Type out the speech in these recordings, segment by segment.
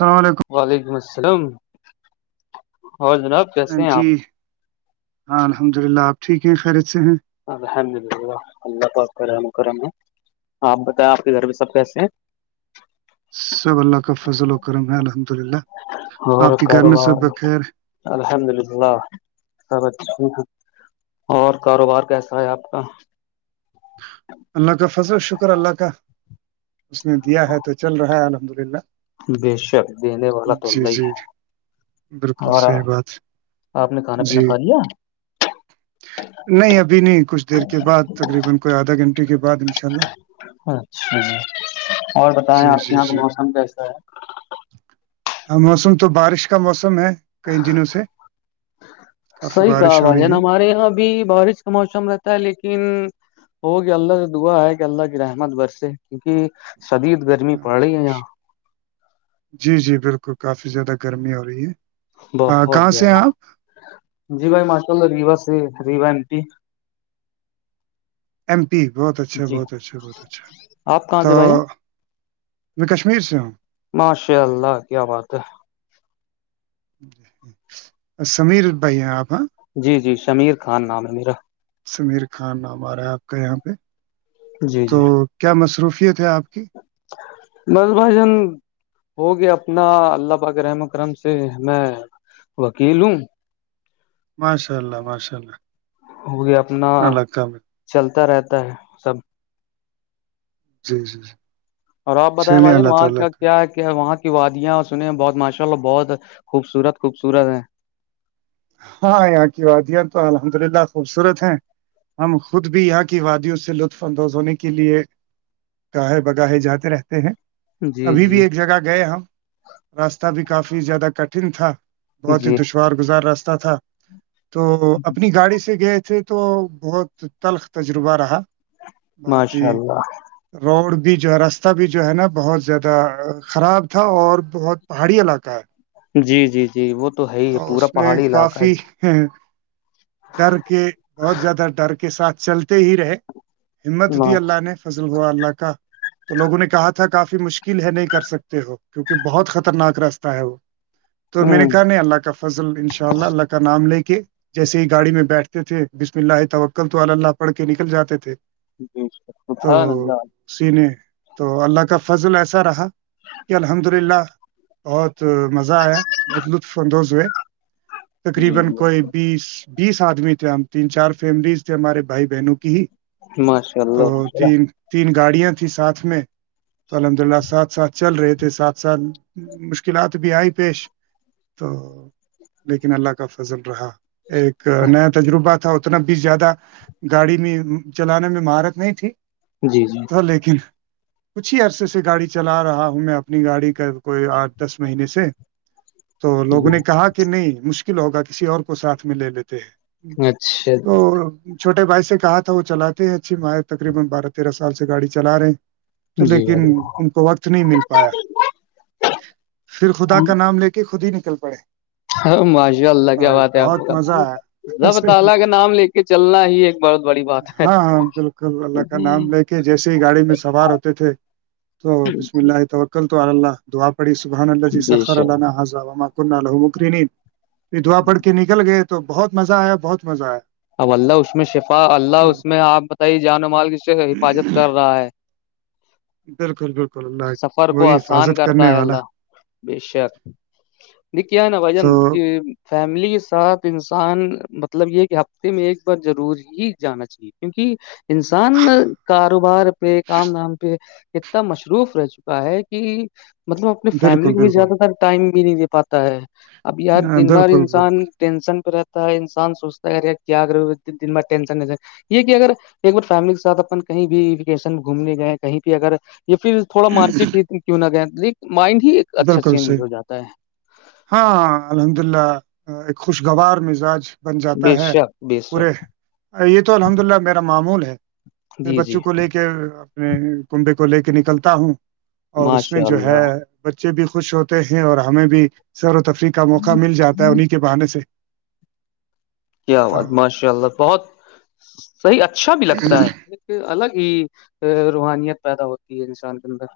الل علیکم وعلیکم السلام اور جناب کیسے ہیں جی آپ ہاں الحمد للہ آپ ٹھیک ہیں خییرت سے ہیں الحمدللہ اللہ پاک کا رحم کرم ہے آپ بتائیں آپ کے گھر میں سب کیسے ہیں سب اللہ کا فضل و کرم ہے الحمد اللہ اور آپ کے گھر میں سب کاروبار بخیر الحمد للہ سب اچھے ہیں اور کاروبار کیسا ہے آپ کا تو اللہ کا فضل شکر اللہ کا اس نے دیا ہے تو چل رہا ہے الحمد للہ بے شک دینے والا تو جی اللہ ہی جی ہے بالکل اور صحیح بات آپ نے کھانا پینا جی کھا لیا [unintelligible] کے بعد انشاء اللہ [unintelligible] اچھا اور بتائیں جی آپ کے جی یہاں پہ جی موسم کیسا ہے ہاں موسم تو بارش کا موسم ہے کئی دنوں سے کافی صحیح کہا بارش ہو بھائی رہی جان ہے ہمارے یہاں ابھی بارش کا موسم رہتا ہے لیکن ہوگ اللہ سے دعا ہے کہ اللہ کی رحمت برس کیونکہ سدید ب [unintelligible] جی جی بالکل کافی زیادہ گرمی ہو رہی ہے [unintelligible] بہت کہاں سے ہیں زیادہ آپ جی بھائی مارج کل ریوا سے ریوا امٹی ایم پی بہت اچھا جی بہت اچھا بہت اچھا آپ کہاں تو سے بھائی جان میں کشمیر سے ہوں [unintelligible] ماشاء اللہ کیا بات ہے [unintelligible] ج سمیر بھائی ہیں آپ ہیں جی جی شمیر خان نام ہے میرا سمیر خان نام آ رہا ہے آپ کا یہاں پہ جی جی تو کیا مصروفیت ہے آپ کی بس بھجن [unintelligible] ہوگیا اپنا اللہ باک رحم اکرم سے میں وکیل ہوں ماشاء اللہ ماشاء اللہ وہ اپنا اللہ کا چلتا رہتا ہے سب [inaudible] جی جی [inaudible] اور آپ بتائیں چلیے بھائیجان اللہ وہاں تعالیٰ کا کیا کیا وہاں کی وادیاں اور سن ہیں بہت ماشاء اللہ بہت خوبصورت خوبصورت ہے ہاں یہاں کی وادیاں تو الحمد للہ خوبصورت ہیں ہم خود بھی یہاں کی وادیوں سے لطف اندوز ہونے کے لیے گاہے بگاہے جاتے رہتے ہیں جی ابھی بھی جی ایک جگہ گئے ہم راستہ بھی کافی زیادہ کٹھن تھا بہت ہی جی دشوار گزار راستہ تھا تو اپنی گاڑی سے گئے تھے تو بہت تلخ تجربہ رہا بہت ہی ماشاء اللہ روڈ بھی جو ہے راستہ بھی جو ہے نا بہت زیادہ خراب تھا اور بہت پہاڑی علاقہ ہے جی جی جی وہ تو ہے ہی پورا اس میں پہاڑی علاقہ ہی کافی ڈر کے بہت زیادہ ڈر کے ساتھ چلتے ہی رہے [inaudible] ہمت ہی دی اللہ نے فضل ہوا اللہ کا تو لوگوں نے کہا تھا کافی مشکل ہے نہیں کر سکتے ہو کیونکہ بہت خطرناک رستہ ہے وہ تو میں ہ نے کہا نہیں اللہ کا فضل ان شاء اللہ اللہ کا نام ے کے جیسے ہی گاڑی میں بیٹھتے تھے بسم اللہ توکل تو اللہ پڑھ کے نکل جاتے تھے جش تو خد نلہ [inaudible] سینے تو اللہ کا فضل ایسا رہا کہ الحمد للہ [unintelligible] جی جی بیس بیس آدمی تھے ہم تین چار فیملیز تھے ہمارے بھائی بہنوں کی ہی ماشاء تو اللہ ماشاء اللہ تین تین گاڑیاں تیں ساتھ میں تو الحمد للہ ساتھ ساتھ چل رہے تھے ساتھ ساتھ مشکلات بھی آئی پیش تو لیکن اللہ کا فضل رہا ایک نیا تجربہ تھا اتنا بھی زیادہ گاڑی میں چلانے میں مہارت نہیں تھی جی جی [inaudible] سر لیکن [inaudible] کچھ ہی عرصے سے گاڑی چلا رہا ہوں میں اپنی گاڑی کا کوئی آٹھ دس مہینے سے [inaudible] [inaudible] تو لوگوں جی نے کہا کہ نہیں مشکل ہوگا کسی اور کو ساتھ میں لے لیتے ہیں اچھا جی تو [unintelligible] تو جی لیکن بھائی ان کو وقت نہیں مل پایا پھر خدا کا نام لے کے کہ خود ہی نکل پڑے بہت مزہ آیا [unintelligible] ہاں ہاں بالکل اللہ کا نام لے کے جیسے ہی گاڑی میں سوار ہوتے تھے تو خچش م ل آت ہو [unintelligible] ل تو اللہ دعا پڑی سبحان بے شک اللہیرلہ [unintelligible] پھر دھوا پڑھ کے نکل گئے تو بہت مزہ آیا بہت مزہ آیا تو [inaudible] بالکل بالکل اللہ سفر کو وہی آسان حفاظت کرتا کرنے ہے والا اللہ بے شک ن کیا ہے نا بھائی تو جان فیملی کے ساتھ انسان مطلب یہ کہ میں ایک بار ضرور ہی جانا چاہیے کیونکہ انسان کاروبار پہ کام نام پہ اتنا مصروف رہ چکا ہے کہ مطلب اپنی فیملی بالکل کو بھی بالکل زیادہ تر ٹائم بھی نہیں دے پاتا ہے- اب یار دن بھر بالکل انسان بالکل ٹینشن پہ رہتا ہے انسان سوچتا ہے- ج گگر دن بٹ ٹسن یہ کہ اگر ایک بار فیملی کے ساتھ اپن کہیں بھی ویکیشن گھومنے گئے کہیں بھی اگر یا پھر- تھوڑا مارکیٹ ہی کیوں نہ گیایں ل مائنڈ ہی- اچھا بالکل صی چینج ہو جاتا ہے ہاں الحمد اللہ ایک خوشگوار مزاج بن جاتا بے ہے شک بے پورے- شک یہ تو الحمد للہ میرا معمول ہے میں جی جی بچوں کو لے کے- میں کنبے کو لے کے نکلتا ہوں اور اس میں ماشاء جو اللہ ہے- بچے بھی خوش ہوتے ہیں اور ہمیں بھی سیر و تفریح کا موقع مل جاتا ہے انہیں کے بہانے سے- کیا تو آواز ماشاء اللہ بہت صحیح اچھا بھی لگتا ہے- الگ ہی روحانیت پیدا ہوتی ہے انسان کے اندر-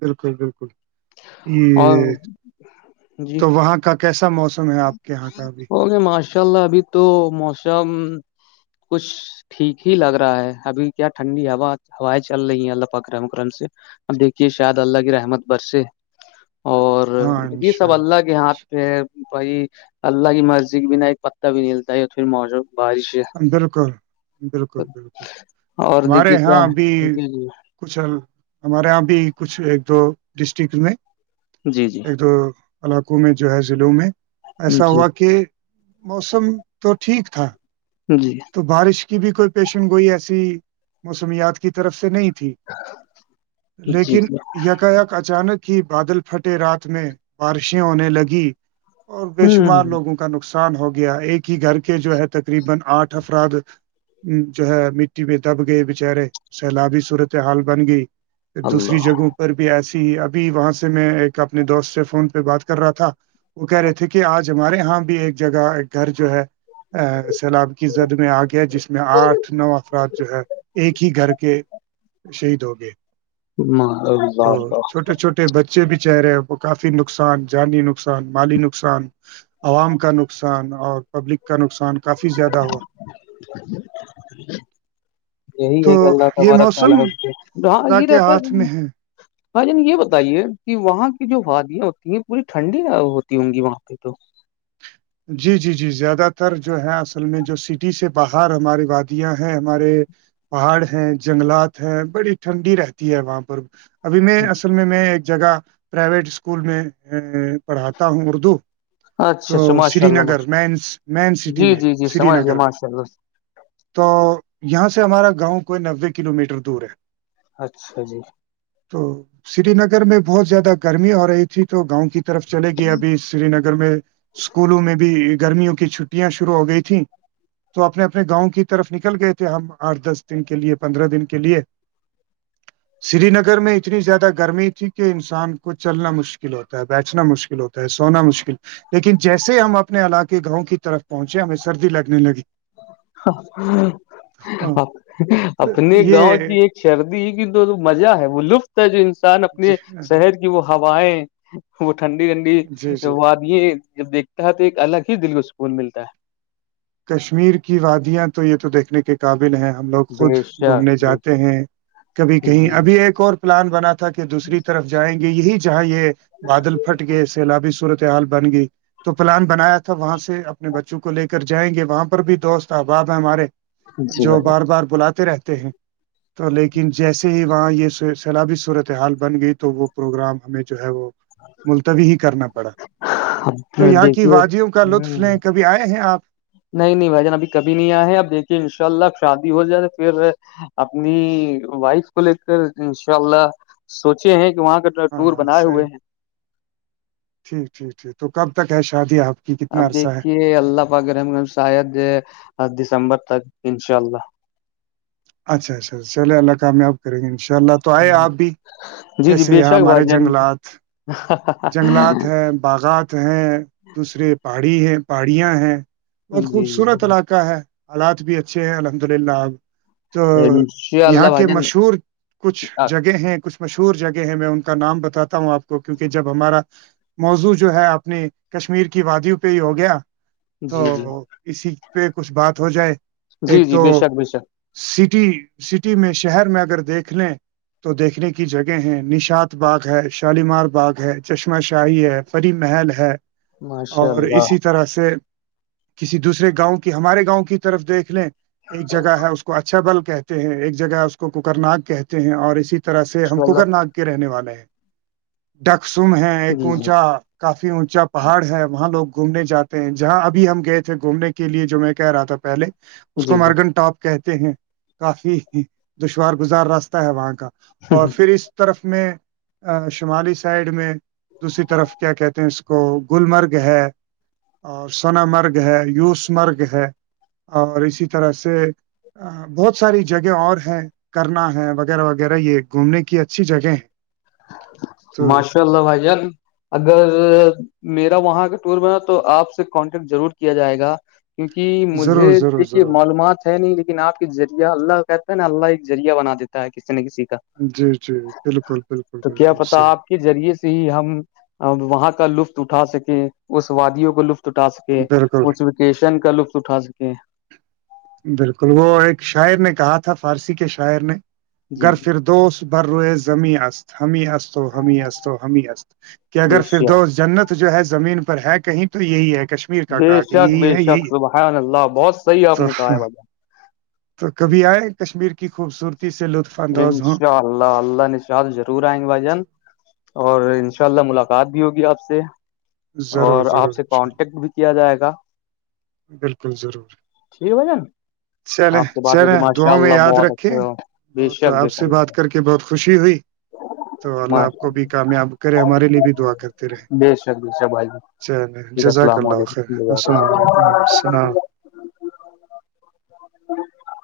بالکل- بالکل اور یہ جی تو وہاں کا کیسا موسم ہے آپ کے یہاں کا ابھی اوکے ماشاء اللہ ابھی تو موسم کچھ ٹھیک ہی لگ رہا ہے ابھی کیا ٹھنڈی ہوا ہوائیں چل رہی ہیں اللہ پکرم اکرم سے- اب دیکھیے شاید اللہ کی رحمت برسے اور ہاں یہ انشاء سب اللہ کے ہاتھ پہ بائی اللہ کی مسجی بھی نہ ایک پتا بھی ملتا ہے اور پھر مو بارش- ہے۔ بالکل- بالکل- بالکل اور ہمارے دیکھیے کیا یہاں اب ہے جی کچھ ہمارے یہاں بھی کچھ ایک دو ڈسٹرکٹ میں- جی- جی ایک علاقوں میں جو ہے ضلوں میں ایسا جی ہوا کہ موسم تو ٹھیک تھا- جی تو بارش کی بھی کوئی پیشن گوئی ایسی موسمیات کی طرف سے نہیں- تھی جی لیکن جی یکاک اچانک کہ بادل پھٹے رات میں بارشیں ہونے لگی اور بے ہ شمار لوگوں کو کا نقصان ہو گیا ایک ہی گھر کے جو ہے تقریبا اٹھ افراد جو ہے مٹی میں دب گئے بچارے سیلابی صورت حال بن گئی- دوسری اللہ جگہوں پر بھی ایسی ہی ابھی وہاں سے میں ایک اپنے دوست سے فون پہ بات کر رہا تھا وہ کہہ رہے تھے کہ آج ہمارے یہاں بھی ایک جگہ گھر جو ہے سیلاب- کی زد میں آ گیا جس میں آٹھ نو افراد جو ہے ایک ہی گھر کے- شہید ہو گئے اللہ تو اللہ چھوٹے چھوٹے بچے بھی چہرے ہیں کافی نقصان جانی نقصان مالی نقصان- عوام کا نقصان اور پبلک کا نقصان کافی زیادہ ہوا [unintelligible] یہی تو ہے کہ اللہ یہ تارا خال موسم ہاں خدا یہ کے رہتا ہاتھ ہے میں بھائی جن یہ بتائیے کہ وہاں کی جو وادیاں ہوتی ہیں پوری ٹھنڈی ہوتی ہوں گی وہاں- اقی تو جی- جی -جی زیادہ تر جو ہے اصل میں جو سٹی سے باہر ہماراری وادیاں ہیں ہمارے- پہاڑ ہیں جنگلات ہیں بڑی ٹھنڈی رہتی ہے وہاں پر- ابھی میں اصل میں میں ایک جگہ پرائیویٹ اسکول میں پڑھاتا ہوں اردو- اچھا -اچھا تو ماشاء سری اللہ نگر مینس مین ماشاءلہ سٹی جی- میں جی- جی سری سمجھ گئےے نگر میں ماشاء اللہ تو یہاں سے ہمارا گاؤں کوئی نوے کلو میٹر دور ہے- اچھا جی تو سری نگر میں بہت زیادہ گرمی ہو رہی تھی تو گاؤں کی طرف چلے گی ابھی- سری نگر میں اسکولوں میں بھی گرمیوں کی چھٹیاں شروع ہو گئی تھیں- تو اپنے -اپنے گاؤں کی طرف نکل گئے تھے ہم آٹھ دس دن کے لیئے پندرہ دن کے لیئے- [unintelligible] سری نگر میں اتنی زیادہ گرمی تھی کہ انسان کو چلنا مشکل ہوتا ہے بیٹھنا مشکل ہوتا سونا مشکل لیکن جیسے ہم اپنے علاقے گاؤں کی طرف پہنچے ہمیں سردی لگنے لگی ہاں اپنے گاؤں یہ کی ایک سردی کی تو مزہ ہے وہ لطف ہے جو انسان جی اپنے شہر کی وہ ہوائیں وہ ٹھنڈی ٹھنڈی جی جی وادیں جب دیکھتا ہے تو ایک الگ ہی دل کو سکون ملتا ہے کشمیر کی وادیاں تو یہ تو دیکھنے کے قابل ہیں ہم لوگ خود بے گھومنے شک بے شک۔ جاتے ہیں کبھی کہیں ابھی جی ایک اور پلان بنا تھا کہ دوسری طرف جائیں گے یہی جہاں یہ بادل پھٹ گئے سیلابی صورتحال بن گئی تو پلان بنایا تھا وہاں سے اپنے بچوں کو لے کر کے جائیں گے وہاں پر بھی دوست احباب ہیں ہمارے جی جو بھائی بار بار بلاتے رہتے ہیں تو لیکن جیسے ہی وہاں یہ سیلابی صورت حال بن گئی تو وہ پروگرام ہمیں جو ہے وہ ملتوی ہی کرنا پڑا جان، تو اب یہاں کی دیکھیے وادیوں کا لطف ہ لیں کبھی آئے ہیں آپ نہیں نہیں بھائی جان اب کبھی نہیں آئے ہیں اب دیکھیے ان شاء اللہ شادی ہو جائے پھر اپنی وائف کو لے کر ان شاء اللہ سوچے ہیں کہ وہاں کا ٹور ہاں بنائے صحیح ہوئے ہیں ٹھیک ٹھیک ٹھیک تو کب تک ہے شادی آپ کی اب کتنا عرصہ ہے دیکھیے اللہ پگرم شاید دسمبر تک انشاء اللہ اچھا اچھا چلے اللہ کام میں آب کریں گے ان شاء اللہ تو آئے آپ بھی جیسے یہاں ہمارے جنگلات ہاں جنگلات ہیں باغات ہیں دوسرے پہاڑی ہے پہاڑیاں ہیں بہت جی جی بھائی خوبصورت جان علاقہ ہے حالات بھی اچھے ہیں الحمد للہ آب تو انشاء اللہ یہاں بھائی کے جان مشہور کچھ آ- جگہ ہیں کچھ مشہور جگہ ہے میں ان کا نام بتاتا ہوں آپ کو کیونکہ جب ہمارا موضوع جو ہے اپنی کشمیر کی وادیوں پہ ہی ہو گیا تو جی جی اسی پہ کچھ بات ہو جائے ایک تو بجھ سٹی سٹی میں شہر میں اگر دیکھ لیں تو دیکھنے کی جگہ ہیں نشاد باغ ہے شالیمار باغ ہے چشمہ شاہی ہے پری محل ہے ماشاء اور اللہ اسی طرح سے کسی دوسرے گاؤں کی ہمارے گاؤں کی طرف دیکھ لیں ایک جگہ ہے اس کو کو اچھا بل کہتے ہیں ایک جگہ اس کو کوکر نگ کہتے ہیں اور اسی طرح سے ہم ماشاء کوکر اللہ نگ رہنے والے ہیں ڈکسم ہیں ایک جی جی اونچا کافی اونچا پہاڑ ہے وہاں لوگ گھومنے جاتے ہیں جہاں ابھی ہم گئے تھے گھومنے کے لیے جو میں کہہ رہا تھا پہلے اس کو جی جی مرگن ٹاپ کہتے ہیں کافی دشوار گزار راستہ ہے وہاں کا اور پھر اس طرف میں شمالی سائڈ میں دوسری طرف کیا کہتے ہیں اس کو گلمرگ ہے اور سثنا مرگ ہے یوس مرگ ہے اور اسی طرح سے بہت ساری جگہ اور ہیں کرنا ہے وغیرہ وغیرہ یہ گھومنے کی اچھی جگہ ہیں ماشاء اللہ بھائی جان اگر میرا وہاں کا ٹور میں تو آپ سے کانٹیکٹ ضرور کیا جائے گا کیونکہ ضرور مجھے ضرور دیکھیے ضرور معلومات ہے نہیں لیکن آپ کے ذریعہ اللہ کا کہتا ہے نا اللہ ایک ذریعہ بنا دیتا ہے کسی نہ کسی کا جی جی بالکل بالکل تو کیا بالکل پتا صحیح آپ کے ذریعے سے ہی ہم وہاں کا لطف اٹھا سکیں اس وادیوں کا لطف اٹھا سکیں کہ بالکل اس ویکیشن کا لطف اٹھا سکیں بالکل وہ ایک شاعر نے کہا تھا فارسی کے شاعر نے جی گھر جی پھر دوست بھر روئے زمیں اس ہمیں اسو ہمیں اسو ہمیں اس کہ اگر بے شک فردوس جنت جو ہے زمین پر ہے کہیں تو یہی ہے کشم بے شک بے شک صبحان اللہ باس تو تو کبھی آئے کشمیر کی خوبصورتی سے لطف ان اندوز ہوں شاء اللہ اللہ نےشا ضرور آئیں گے بھائی جان اور ان شاء اللہ ملاقات بھی ہوگی آپ سے ضرور اور آپ ضرور سے انشاءاللہ کانٹیکٹ بھی کیا جائے گا بالکل ضرور چھ بجین چلیں چلیں دعااں میں یاد بہت رکھے اچھا بے بہت شک بے آپ سے شک بھائی بات جان، کر کے بہت خوشی ہوئی تو اللہ آپ ماشاء کو بھی کامیاب کرے ہمارے لیے بھی دعا کرتے رہے اللہ، بے شک بے شک بھائی جان، ج ٹھیک جزاک السلام اللہخ علیکم السلام علیکم وعلیکم السلام